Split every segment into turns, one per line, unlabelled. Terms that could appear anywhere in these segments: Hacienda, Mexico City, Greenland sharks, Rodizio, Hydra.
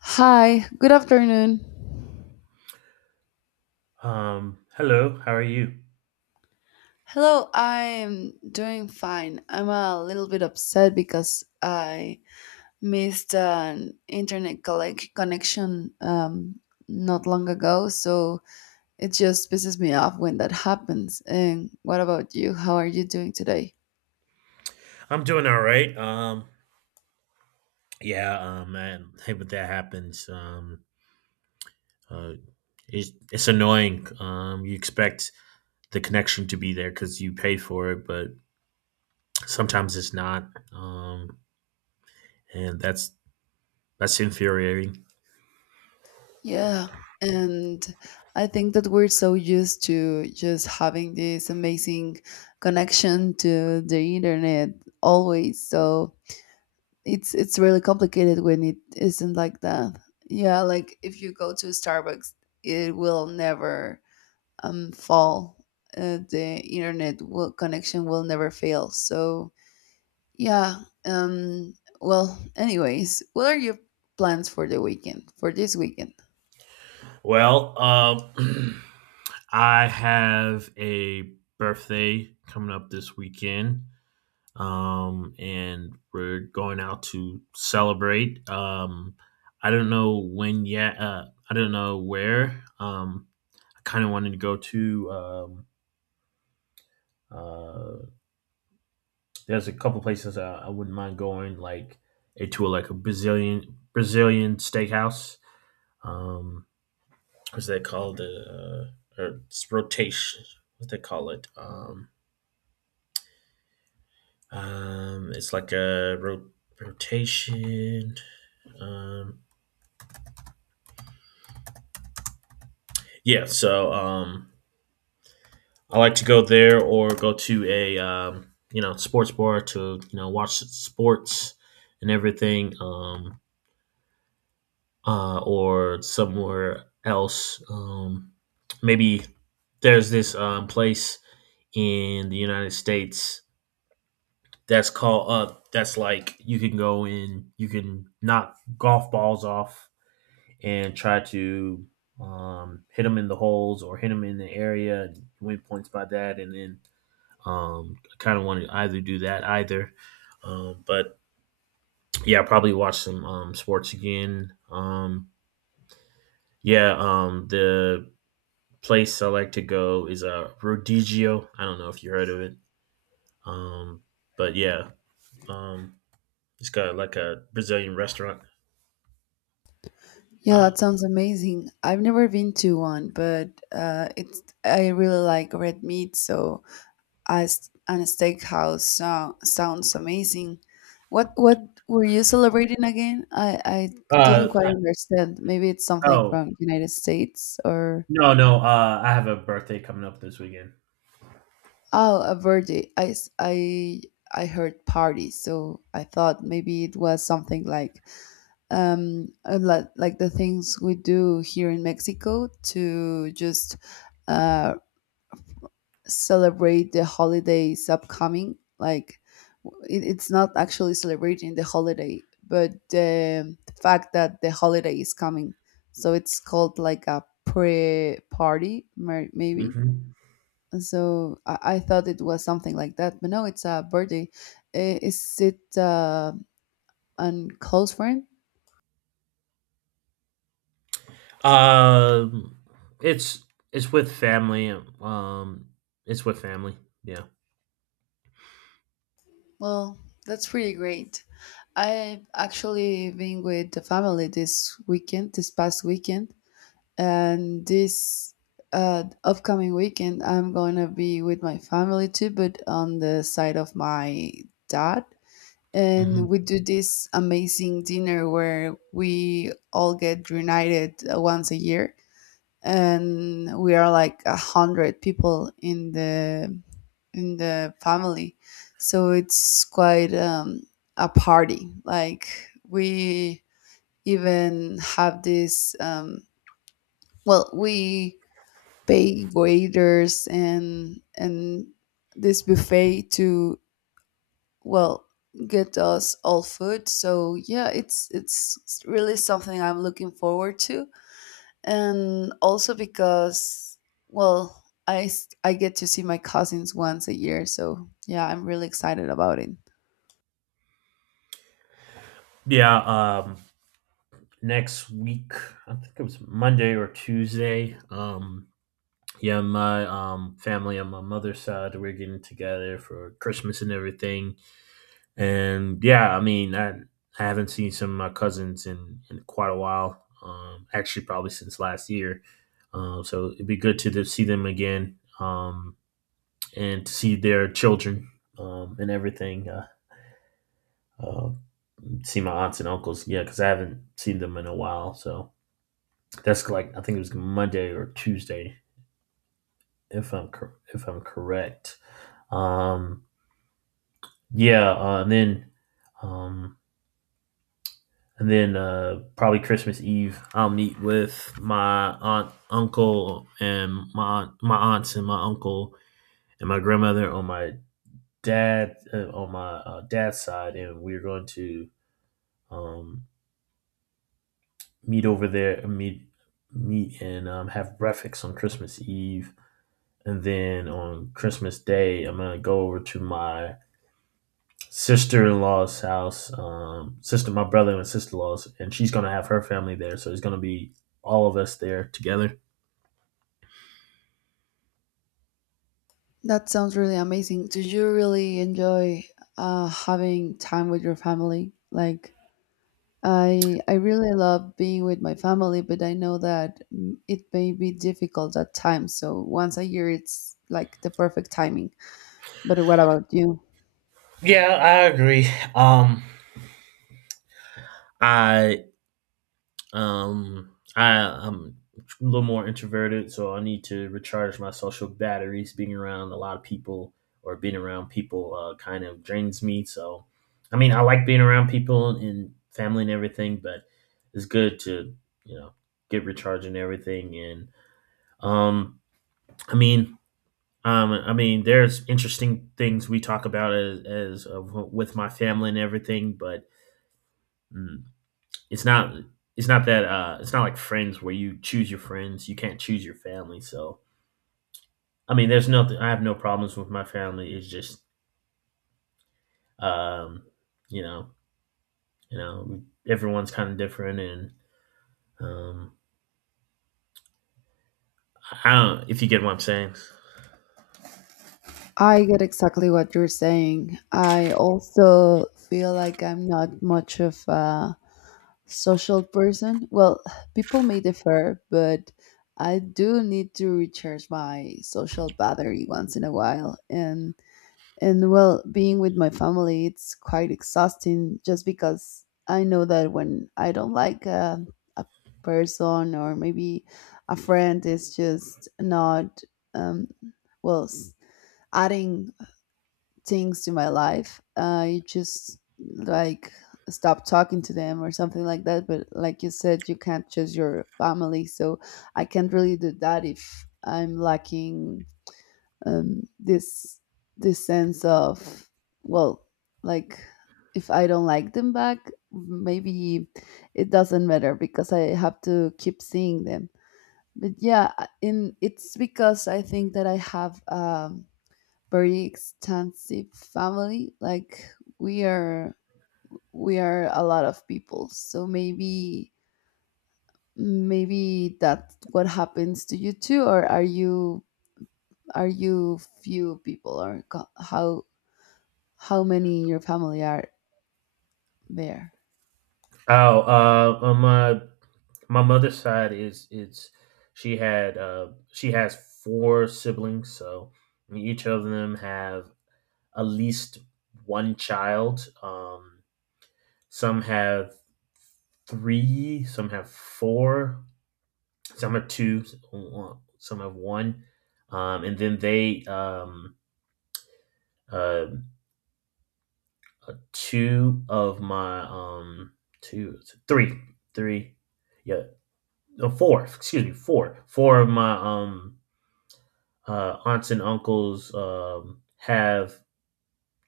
Hi, good afternoon.
Hello, how are you?
Hello, I'm doing fine. I'm a little bit upset because I missed an internet connection not long ago, so it just pisses me off when that happens. And what about you? How are you doing today?
I'm doing all right. Yeah, man, hey, but that happens. Uh, it's annoying. You expect the connection to be there because you pay for it, but sometimes it's not. Um, and that's infuriating.
Yeah, and I think that we're so used to just having this amazing connection to the internet always, so it's really complicated when it isn't like that. Yeah, like if you go to Starbucks, it will never fall. The internet will, connection will never fail. So yeah. Um. Well, anyways, what are your plans for the weekend? For this weekend?
Well, I have a birthday coming up this weekend. And we're going out to celebrate. I don't know when yet. I don't know where. I kind of wanted to go to. Uh, there's a couple places I wouldn't mind going, like a to like a Brazilian steakhouse. Um, what's that called? Or it's rotation. What they call it? It's like a rotation. Um, Yeah, so I like to go there or go to a sports bar to watch sports and everything, or somewhere else. Maybe there's this place in the United States that's called that's like you can go in, you can knock golf balls off and try to hit them in the holes or hit them in the area and win points by that, and then I kind of want to either do that either. But yeah, I'll probably watch some sports again. Yeah, the place I like to go is Rodizio. I don't know if you heard of it. Um, but yeah, um, it's got like a Brazilian restaurant.
Yeah,
Uh,
that sounds amazing. I've never been to one, but it's I really like red meat, so as and a steakhouse so, sounds amazing. What were you celebrating again? I didn't
uh,
quite
I-
understand. Maybe it's something
oh,
from United States or
no, no. I have a birthday coming up this weekend.
oh a birthday. I heard party, so I thought maybe it was something like like the things we do here in Mexico to just uh celebrate the holidays upcoming. Like it's not actually celebrating the holiday, but the fact that the holiday is coming. So it's called like a pre-party, maybe.
Hmm.
So I thought it was something like that, but no, it's a birthday. Is it an close friend?
Um, it's it's with family. Um, it's with family. Yeah.
Well, that's pretty great. I've actually been with the family this weekend, this past weekend, and this upcoming weekend I'm gonna be with my family too, but on the side of my dad, and
Hmm.
we do this amazing dinner where we all get reunited once a year, and we are like a hundred people in the family. So it's quite a party. Like we even have this well, we pay waiters and this buffet to, well, get us all food. So yeah, it's really something I'm looking forward to, and also because, well, I get to see my cousins once a year. So yeah, I'm really excited about it.
Yeah. Next week, I think it was Monday or Tuesday. Yeah, my family on my mother's side, we're getting together for Christmas and everything. And yeah, I mean, I haven't seen some of my cousins in quite a while. Actually, probably since last year. So it'd be good to see them again. And to see their children and everything. Uh, See my aunts and uncles, yeah, because I haven't seen them in a while. So that's like I think it was Monday or Tuesday, if I'm correct. Um, yeah, um, and then Probably Christmas Eve, I'll meet with my aunt, uncle, and my aunt, my aunts and my uncle and my grandmother on my dad on my dad's side, and we're going to um, meet over there, meet and have breakfast on Christmas Eve, and then on Christmas Day, I'm gonna go over to my sister-in-law's house, sister, my brother and sister-in-law's, and she's gonna have her family there, so it's gonna be all of us there together.
That sounds really amazing. Do you really enjoy having time with your family? Like I really love being with my family, but I know that mm, it may be difficult at times. So once a year, it's like the perfect timing. But what about you?
Yeah, I agree. Um, I I'm a little more introverted, so I need to recharge my social batteries. Being around a lot of people or being around people kind of drains me. So, I mean, I like being around people and family and everything, but it's good to you know get recharged and everything. And um, I mean. I mean, there's interesting things we talk about as with my family and everything, but mm, it's not it's not that it's not like friends where you choose your friends, you can't choose your family. So I mean, there's nothing. I have no problems with my family. It's just um you know you know everyone's kind of different and um I don't if you get what I'm saying.
I get exactly what you're saying. I also feel like I'm not much of a social person. Well, people may differ, but I do need to recharge my social battery once in a while. And, well, being with my family, it's quite exhausting just because I know that when I don't like a person, or maybe a friend is just not, um, well, adding things to my life, you just like stop talking to them or something like that. But like you said, you can't choose your family. So I can't really do that. If I'm lacking this this sense of, well, like, if I don't like them back, maybe it doesn't matter because I have to keep seeing them. But yeah, I- in it's because I think that I have very extensive family. Like we are we are a lot of people, so maybe maybe that's what happens to you too. Or are you, are you few people, or how many in your family are there?
Oh, on my mother's side is it's she had she has four siblings, so each of them have at least one child. Some have three, some have four, some have two, some have one. And then they, uh, two of my, two, three, three, yeah, no, four, excuse me, four, four of my, aunts and uncles, have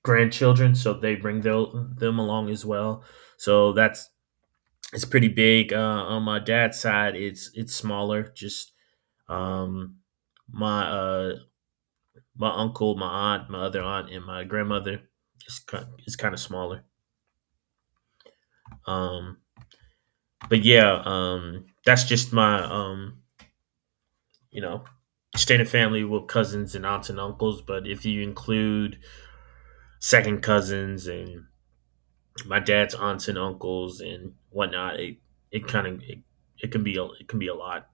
grandchildren, so they bring their, them along as well. So that's, it's pretty big. On my dad's side, it's smaller, just Um, my uh, my uncle, my aunt, my other aunt, and my grandmother is kind of smaller. Um, but yeah, that's just my you know, extended family with cousins and aunts and uncles. But if you include second cousins and my dad's aunts and uncles and whatnot, it kind of it, it can be it can be a lot.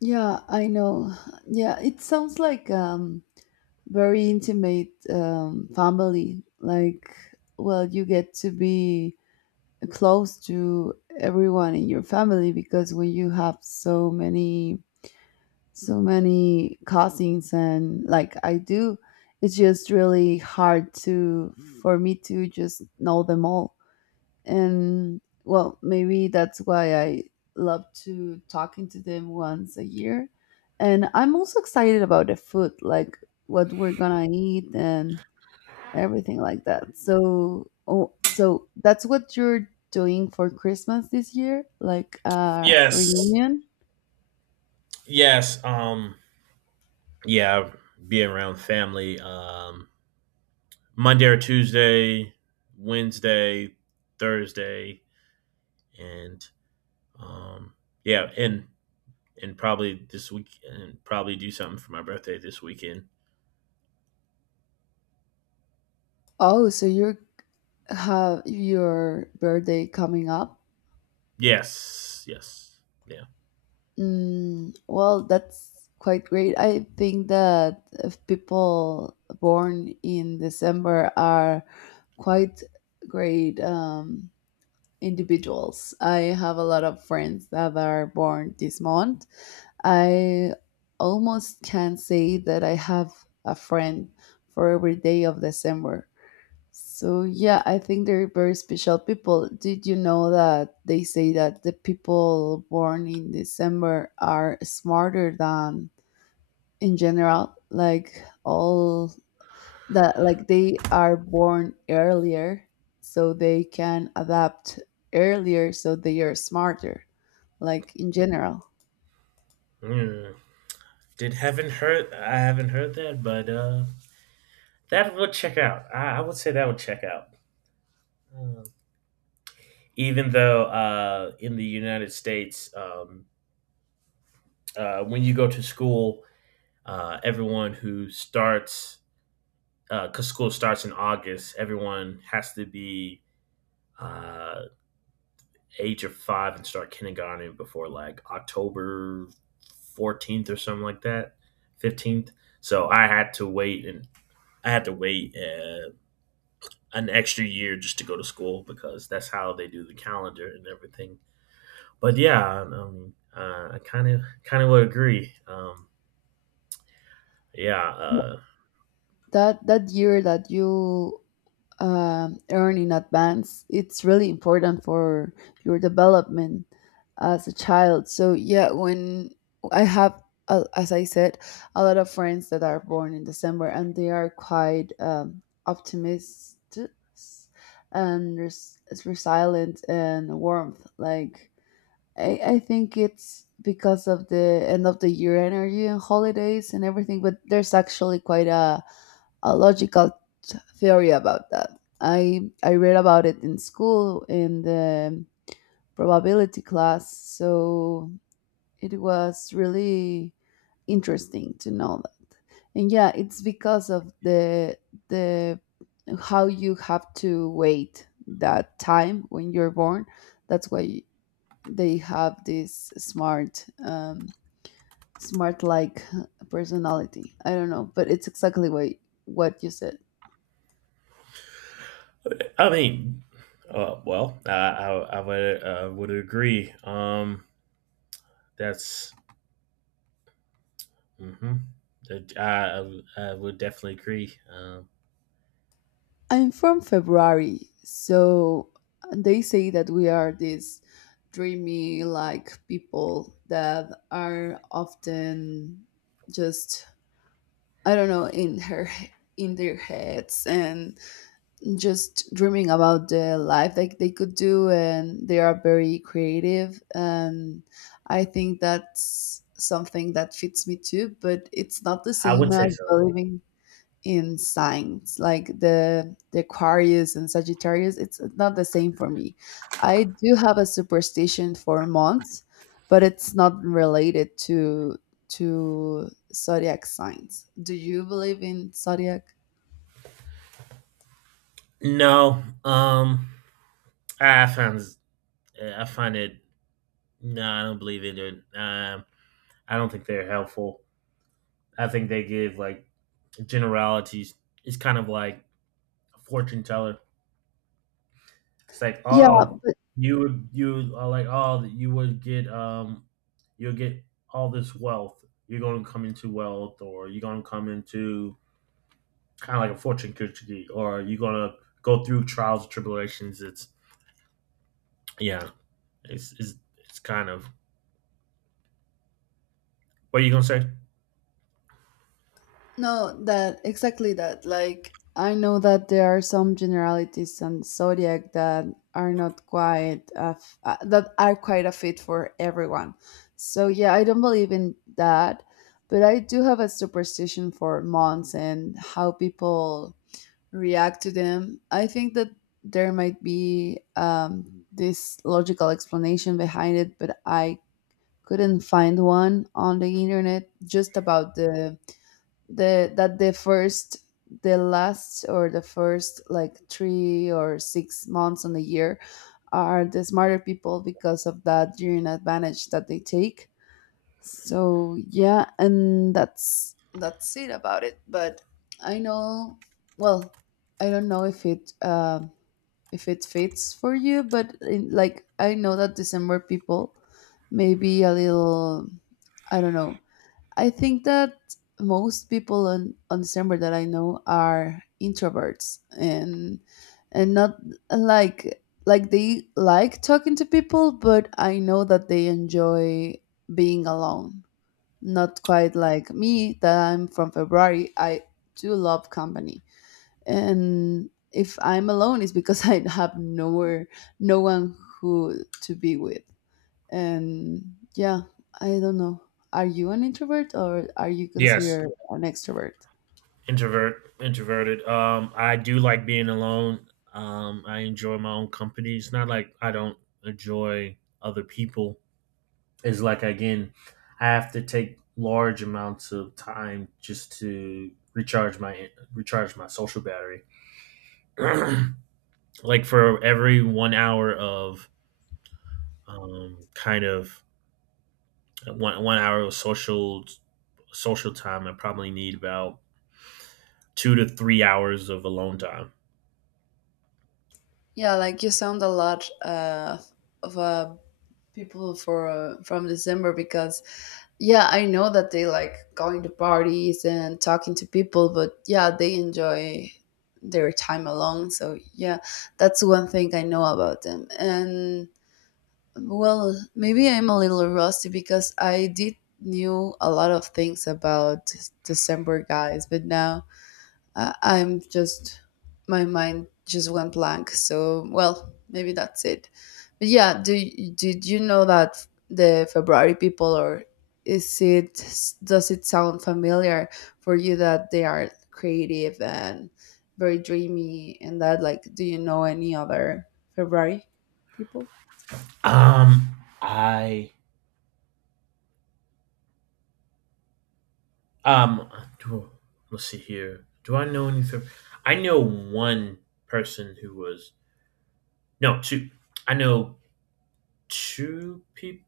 Yeah, I know. Yeah, it sounds like very intimate family. Like, well, you get to be close to everyone in your family, because when you have so many cousins and like I do, it's just really hard to for me to just know them all. And well, maybe that's why I love to talking to them once a year. And I'm also excited about the food, like what we're gonna eat and everything like that. So oh, so that's what you're doing for Christmas this year, like a
Yes,
reunion?
yes, yeah, being around family, Monday or Tuesday, Wednesday, Thursday, and um, yeah, and probably this week, and probably do something for my birthday this weekend.
Oh, so you have your birthday coming up.
Yes, yes, yeah.
Mm, well, that's quite great. I think that if people born in December are quite great individuals. I have a lot of friends that are born this month. I almost can say that I have a friend for every day of December. So yeah, I think they're very special people. Did you know that they say that the people born in December are smarter than in general, like all that, like they are born earlier, so they can adapt earlier, so they are smarter, like in general.
Mm. Did haven't heard? I haven't heard that, but that would check out. I would say that would check out. Um, Even though in the United States, when you go to school, everyone who starts because school starts in August, everyone has to be uh, age of 5 and start kindergarten before like October 14th or something like that, 15th. So I had to wait and I had to wait an extra year just to go to school because that's how they do the calendar and everything. But yeah, I kind of would agree. Yeah,
That that year that you earn in advance, it's really important for your development as a child. So yeah, when I have, as I said, a lot of friends that are born in December, and they are quite optimistic and resilient and warmth. Like I think it's because of the end of the year energy and holidays and everything, but there's actually quite a logical theory about that. I read about it in school in the probability class, so it was really interesting to know that. And yeah, it's because of the how you have to wait that time when you're born. That's why they have this smart smart like personality. I don't know, but it's exactly what you said.
I mean, well, I would agree. That's mm-hmm. I would definitely agree.
I'm from February, so they say that we are these dreamy like people that are often just, I don't know, in her in their heads and just dreaming about the life that they could do, and they are very creative. And I think that's something that fits me too, but it's not the
I
same
would say
as
so.
believing in signs like the Aquarius and Sagittarius. It's not the same for me. I do have a superstition for months, but it's not related to zodiac signs. Do you believe in zodiac?
No, I find I find it. No, I don't believe in it. I don't think they're helpful. I think they give like generalities. It's kind of like a fortune teller. It's like,
Yeah.
oh, you are like, oh, you'll get all this wealth. You're going to come into wealth, or you're going to come into kind of like a fortune cookie, or you're gonna go through trials and tribulations. It's Yeah, it's kind of what are you gonna say?
No, that exactly that. Like, I know that there are some generalities on zodiac that are not quite a that are quite a fit for everyone. So yeah, I don't believe in that, but I do have a superstition for months and how people react to them. I think that there might be this logical explanation behind it, but I couldn't find one on the internet just about the, that the first the last or the first like 3 or 6 months on the year are the smarter people because of that gearing advantage that they take. So yeah, and that's it about it. But I know, well, I don't know if it fits for you. But in, like, I know that December people may be a little, I don't know. I think that most people on December that I know are introverts and not like, like they like talking to people, but I know that they enjoy being alone. Not quite like me, that I'm from February. I do love company. And if I'm alone, it's because I have nowhere no one who to be with. And yeah, I don't know. Are you an introvert, or are you
Yes.
considered an extrovert?
Introvert, introverted. I do like being alone. I enjoy my own company. It's not like I don't enjoy other people. It's like again, I have to take large amounts of time just to recharge my social battery. Like for every 1 hour of kind of one hour of social time. I probably need about 2 to 3 hours of alone time.
Yeah, like you sound a lot of people for from December, because yeah, I know that they like going to parties and talking to people, but yeah, they enjoy their time alone. So yeah, that's one thing I know about them. And well, maybe I'm a little rusty, because I did knew a lot of things about December guys, but now I'm just my mind just went blank. So, well, maybe that's it. But yeah, do did you know that the February people, or is it, does it sound familiar for you that they are creative and very dreamy and that, like, do you know any other February people?
Um, I um, do- let's see here. Do I know any? I know one person who was, no, two. I know two people.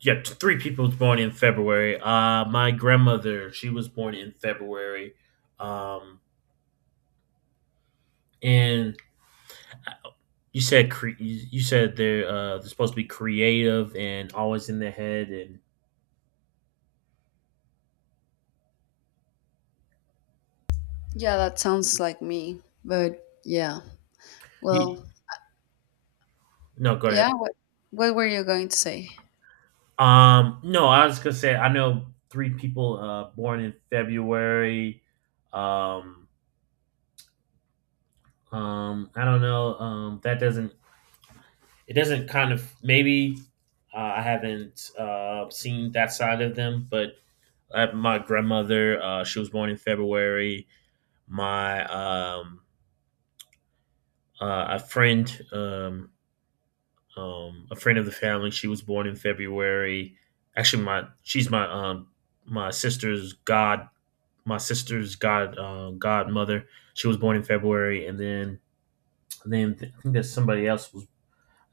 Yeah, three people was born in February. My grandmother, she was born in February. Um, and you said you said they're supposed to be creative and always in their head and
Yeah, that sounds like me. But yeah,
you,
well,
no go ahead.
yeah. What were you going to say?
No, I was gonna say I know three people born in February. um I don't know, that doesn't it doesn't kind of maybe. I haven't seen that side of them, but my grandmother she was born in February. My a friend A friend of the family, she was born in February. Actually, my she's my my sister's god my sister's god godmother. She was born in February, and then I think that somebody else was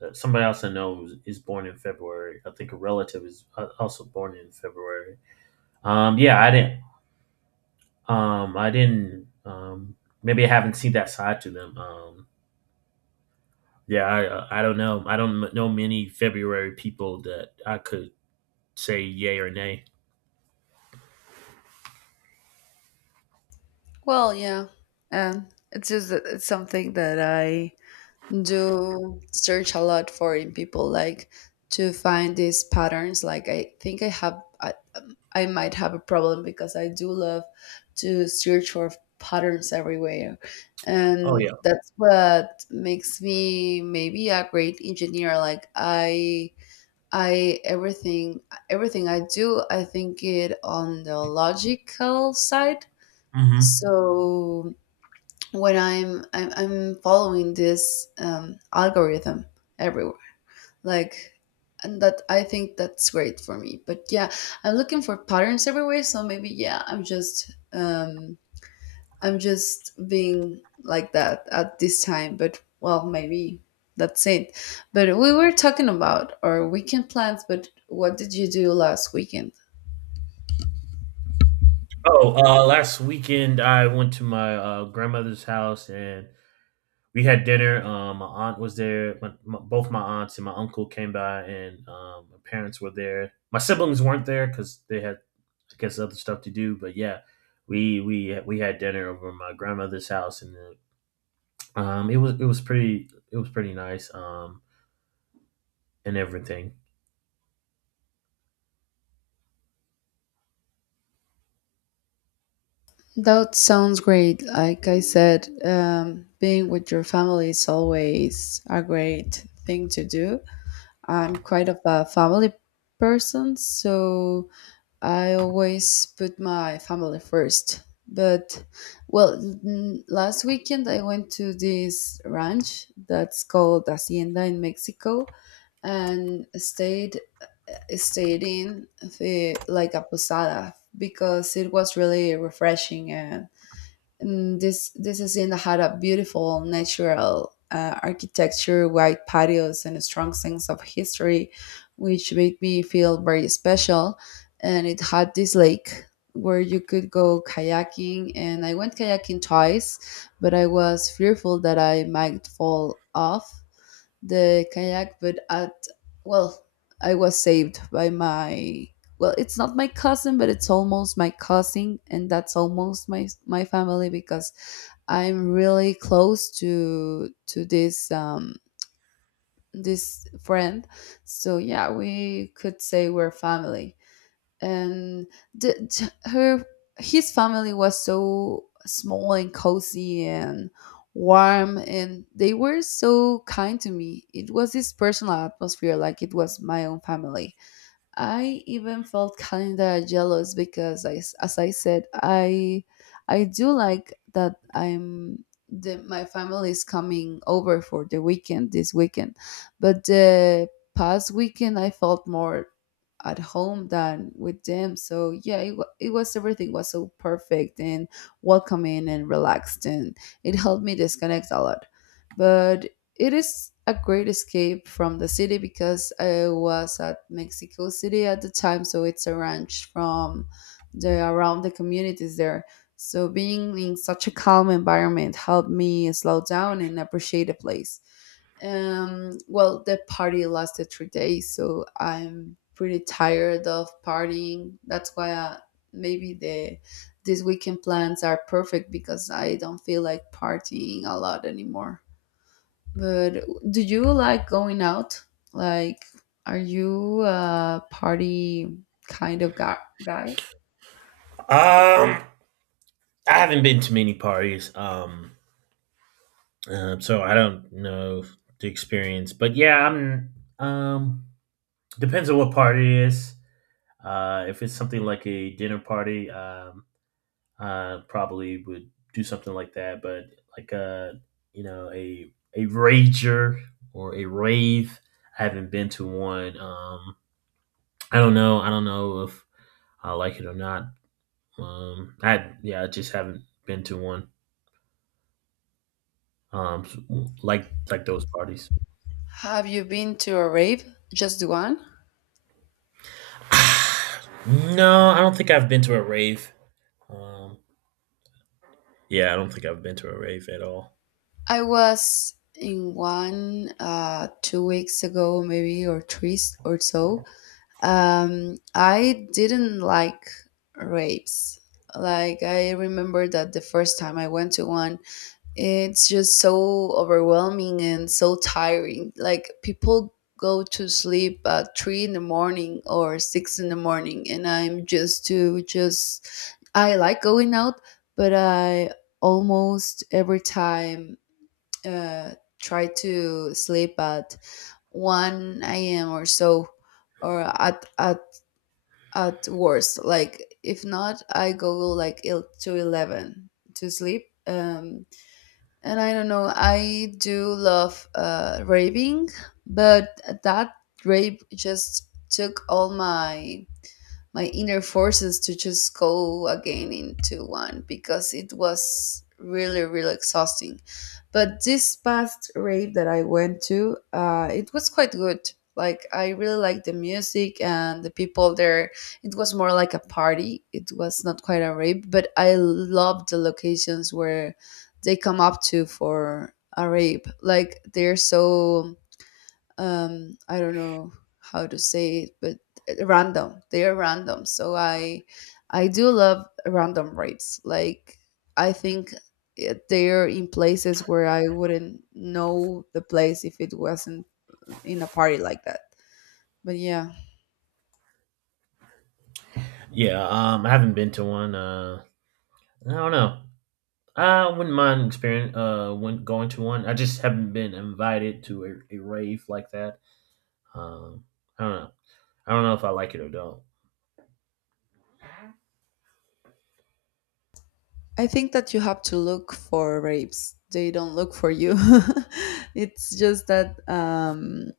somebody else I know is born in February. I think a relative is also born in February. Yeah, I didn't. I didn't. Maybe I haven't seen that side to them. Yeah, I don't know. I don't know many February people that I could say yay or nay.
Well, yeah, and it's just that it's something that I do search a lot for in people, like to find these patterns. Like I think I have, I might have a problem because I do love to search for patterns everywhere.
Oh
And
yeah.
that's what makes me maybe a great engineer. Like I everything everything I do, I think it on the logical side.
Mm-hmm.
So when I'm following this algorithm everywhere, like, and that I think that's great for me. But yeah, I'm looking for patterns everywhere. So maybe yeah, I'm just being like that at this time, but well, maybe that's it. But we were talking about our weekend plans, but what did you do last weekend?
Oh, last weekend I went to my grandmother's house and we had dinner. My aunt was there. Both my aunts and my uncle came by, and my parents were there. My siblings weren't there because they had, I guess, other stuff to do. But yeah, we had dinner over at my grandmother's house, and it was pretty nice. And everything.
That sounds great. Like I said, being with your family is always a great thing to do. I'm quite of a family person, so I always put my family first. But, Last weekend I went to this ranch that's called Hacienda in Mexico and stayed in like a posada because it was really refreshing and this is in the had a beautiful natural architecture, wide patios, and a strong sense of history, which made me feel very special. And it had this lake where you could go kayaking, and I went kayaking twice, but I was fearful that I might fall off the kayak. Well, I was saved by my, well, it's not my cousin, but it's almost my cousin, and that's almost my family because I'm really close to this this friend, so yeah, we could say we're family. And the, t- her his family was so small and cozy and warm, and they were so kind to me. It was this personal atmosphere, like it was my own family. I even felt kind of jealous because I, as I said, I do like that my family is coming over for the weekend this weekend, but the past weekend I felt more at home than with them. So yeah, it was, everything was so perfect and welcoming and relaxed, and it helped me disconnect a lot. But it is a great escape from the city because I was at Mexico City at the time, so it's a ranch from the around the communities there. So being in such a calm environment helped me slow down and appreciate the place. Well, the party lasted 3 days, so I'm pretty tired of partying. That's why maybe these weekend plans are perfect because I don't feel like partying a lot anymore. But do you like going out? Like, are you a party kind of guy?
Um, I haven't been to many parties. So I don't know the experience, but yeah, I'm. Um, Depends on what part it is. If it's something like a dinner party, I probably would do something like that. But like you know, a rager or a rave, I haven't been to one. I don't know. I don't know if I like it or not. I Yeah, I just haven't been to one. Um, like those parties.
Have you been to a rave? Just one?
No, I don't think I've been to a rave. Um, yeah, I don't think I've been to a rave at all.
I was in one 2 weeks ago, maybe, or or so. I didn't like raves. Like, I remember that the first time I went to one, it's just so overwhelming and so tiring. Like, people go to sleep at three in the morning or six in the morning, and I'm just to just I like going out, but I almost every time uh, try to sleep at one a.m. or so, or at worst. Like, if not, I go like to 11 to sleep. And I don't know, I do love raving, but that rave just took all my inner forces to just go again into one because it was really really exhausting. But this past rave that I went to, it was quite good. Like, I really liked the music and the people there. It was more like a party, it was not quite a rave, but I loved the locations where they come up to for a rave. Like, they're so, I don't know how to say it, but random, they are random. So I do love random rapes. Like, I think they're in places where I wouldn't know the place if it wasn't in a party like that. But yeah,
Yeah, I haven't been to one. I don't know. I wouldn't mind experience when going to one. I just haven't been invited to a rave like that. Um, I don't know. I don't know if I like it or don't.
I think that you have to look for rapes, they don't look for you it's just that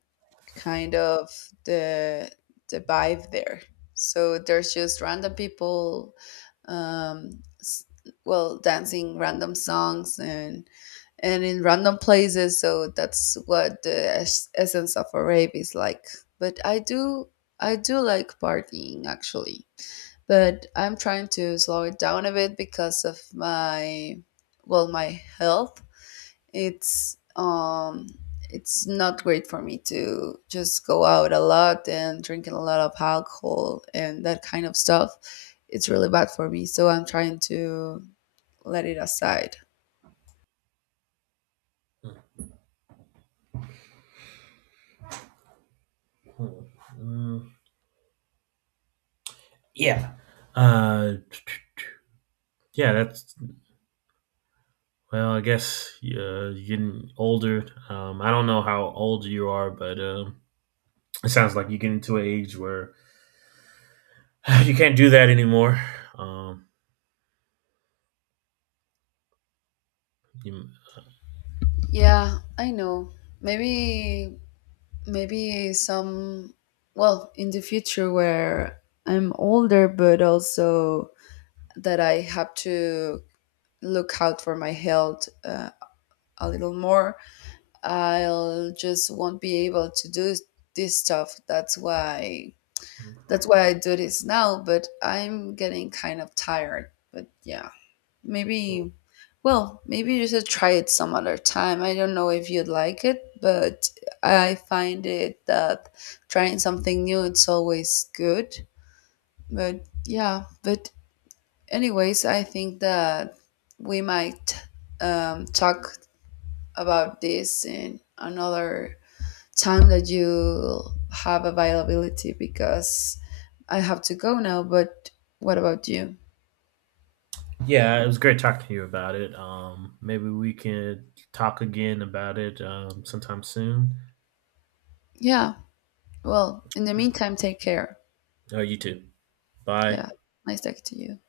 kind of the the vibe there. So there's just random people, um, s- dancing random songs and in random places. So that's what the essence of a rave is like. But I do like partying actually, but I'm trying to slow it down a bit because of my, well, my health. it's um it's not great for me to just go out a lot and drinking a lot of alcohol and that kind of stuff. It's really bad for me, so I'm trying to let it aside.
Mm, yeah. Uh, yeah. That's well. I guess you're getting older. I don't know how old you are, but it sounds like you get into an age where you can't do that anymore. Um, you,
Yeah, I know. Maybe maybe some well, in the future, where I'm older, but also that I have to look out for my health, a little more, I'll just won't be able to do this stuff. That's why, I do this now, but I'm getting kind of tired. But yeah, maybe, well, maybe you should try it some other time. I don't know if you'd like it, but I find it that trying something new, it's always good. But yeah, but anyways, I think that we might talk about this in another time that you have availability because I have to go now. But what about you?
yeah, it was great talking to you about it. Maybe we can talk again about it sometime soon.
Yeah. Well, in the meantime, take care.
Oh, you too. Bye.
Yeah. Nice talking to you.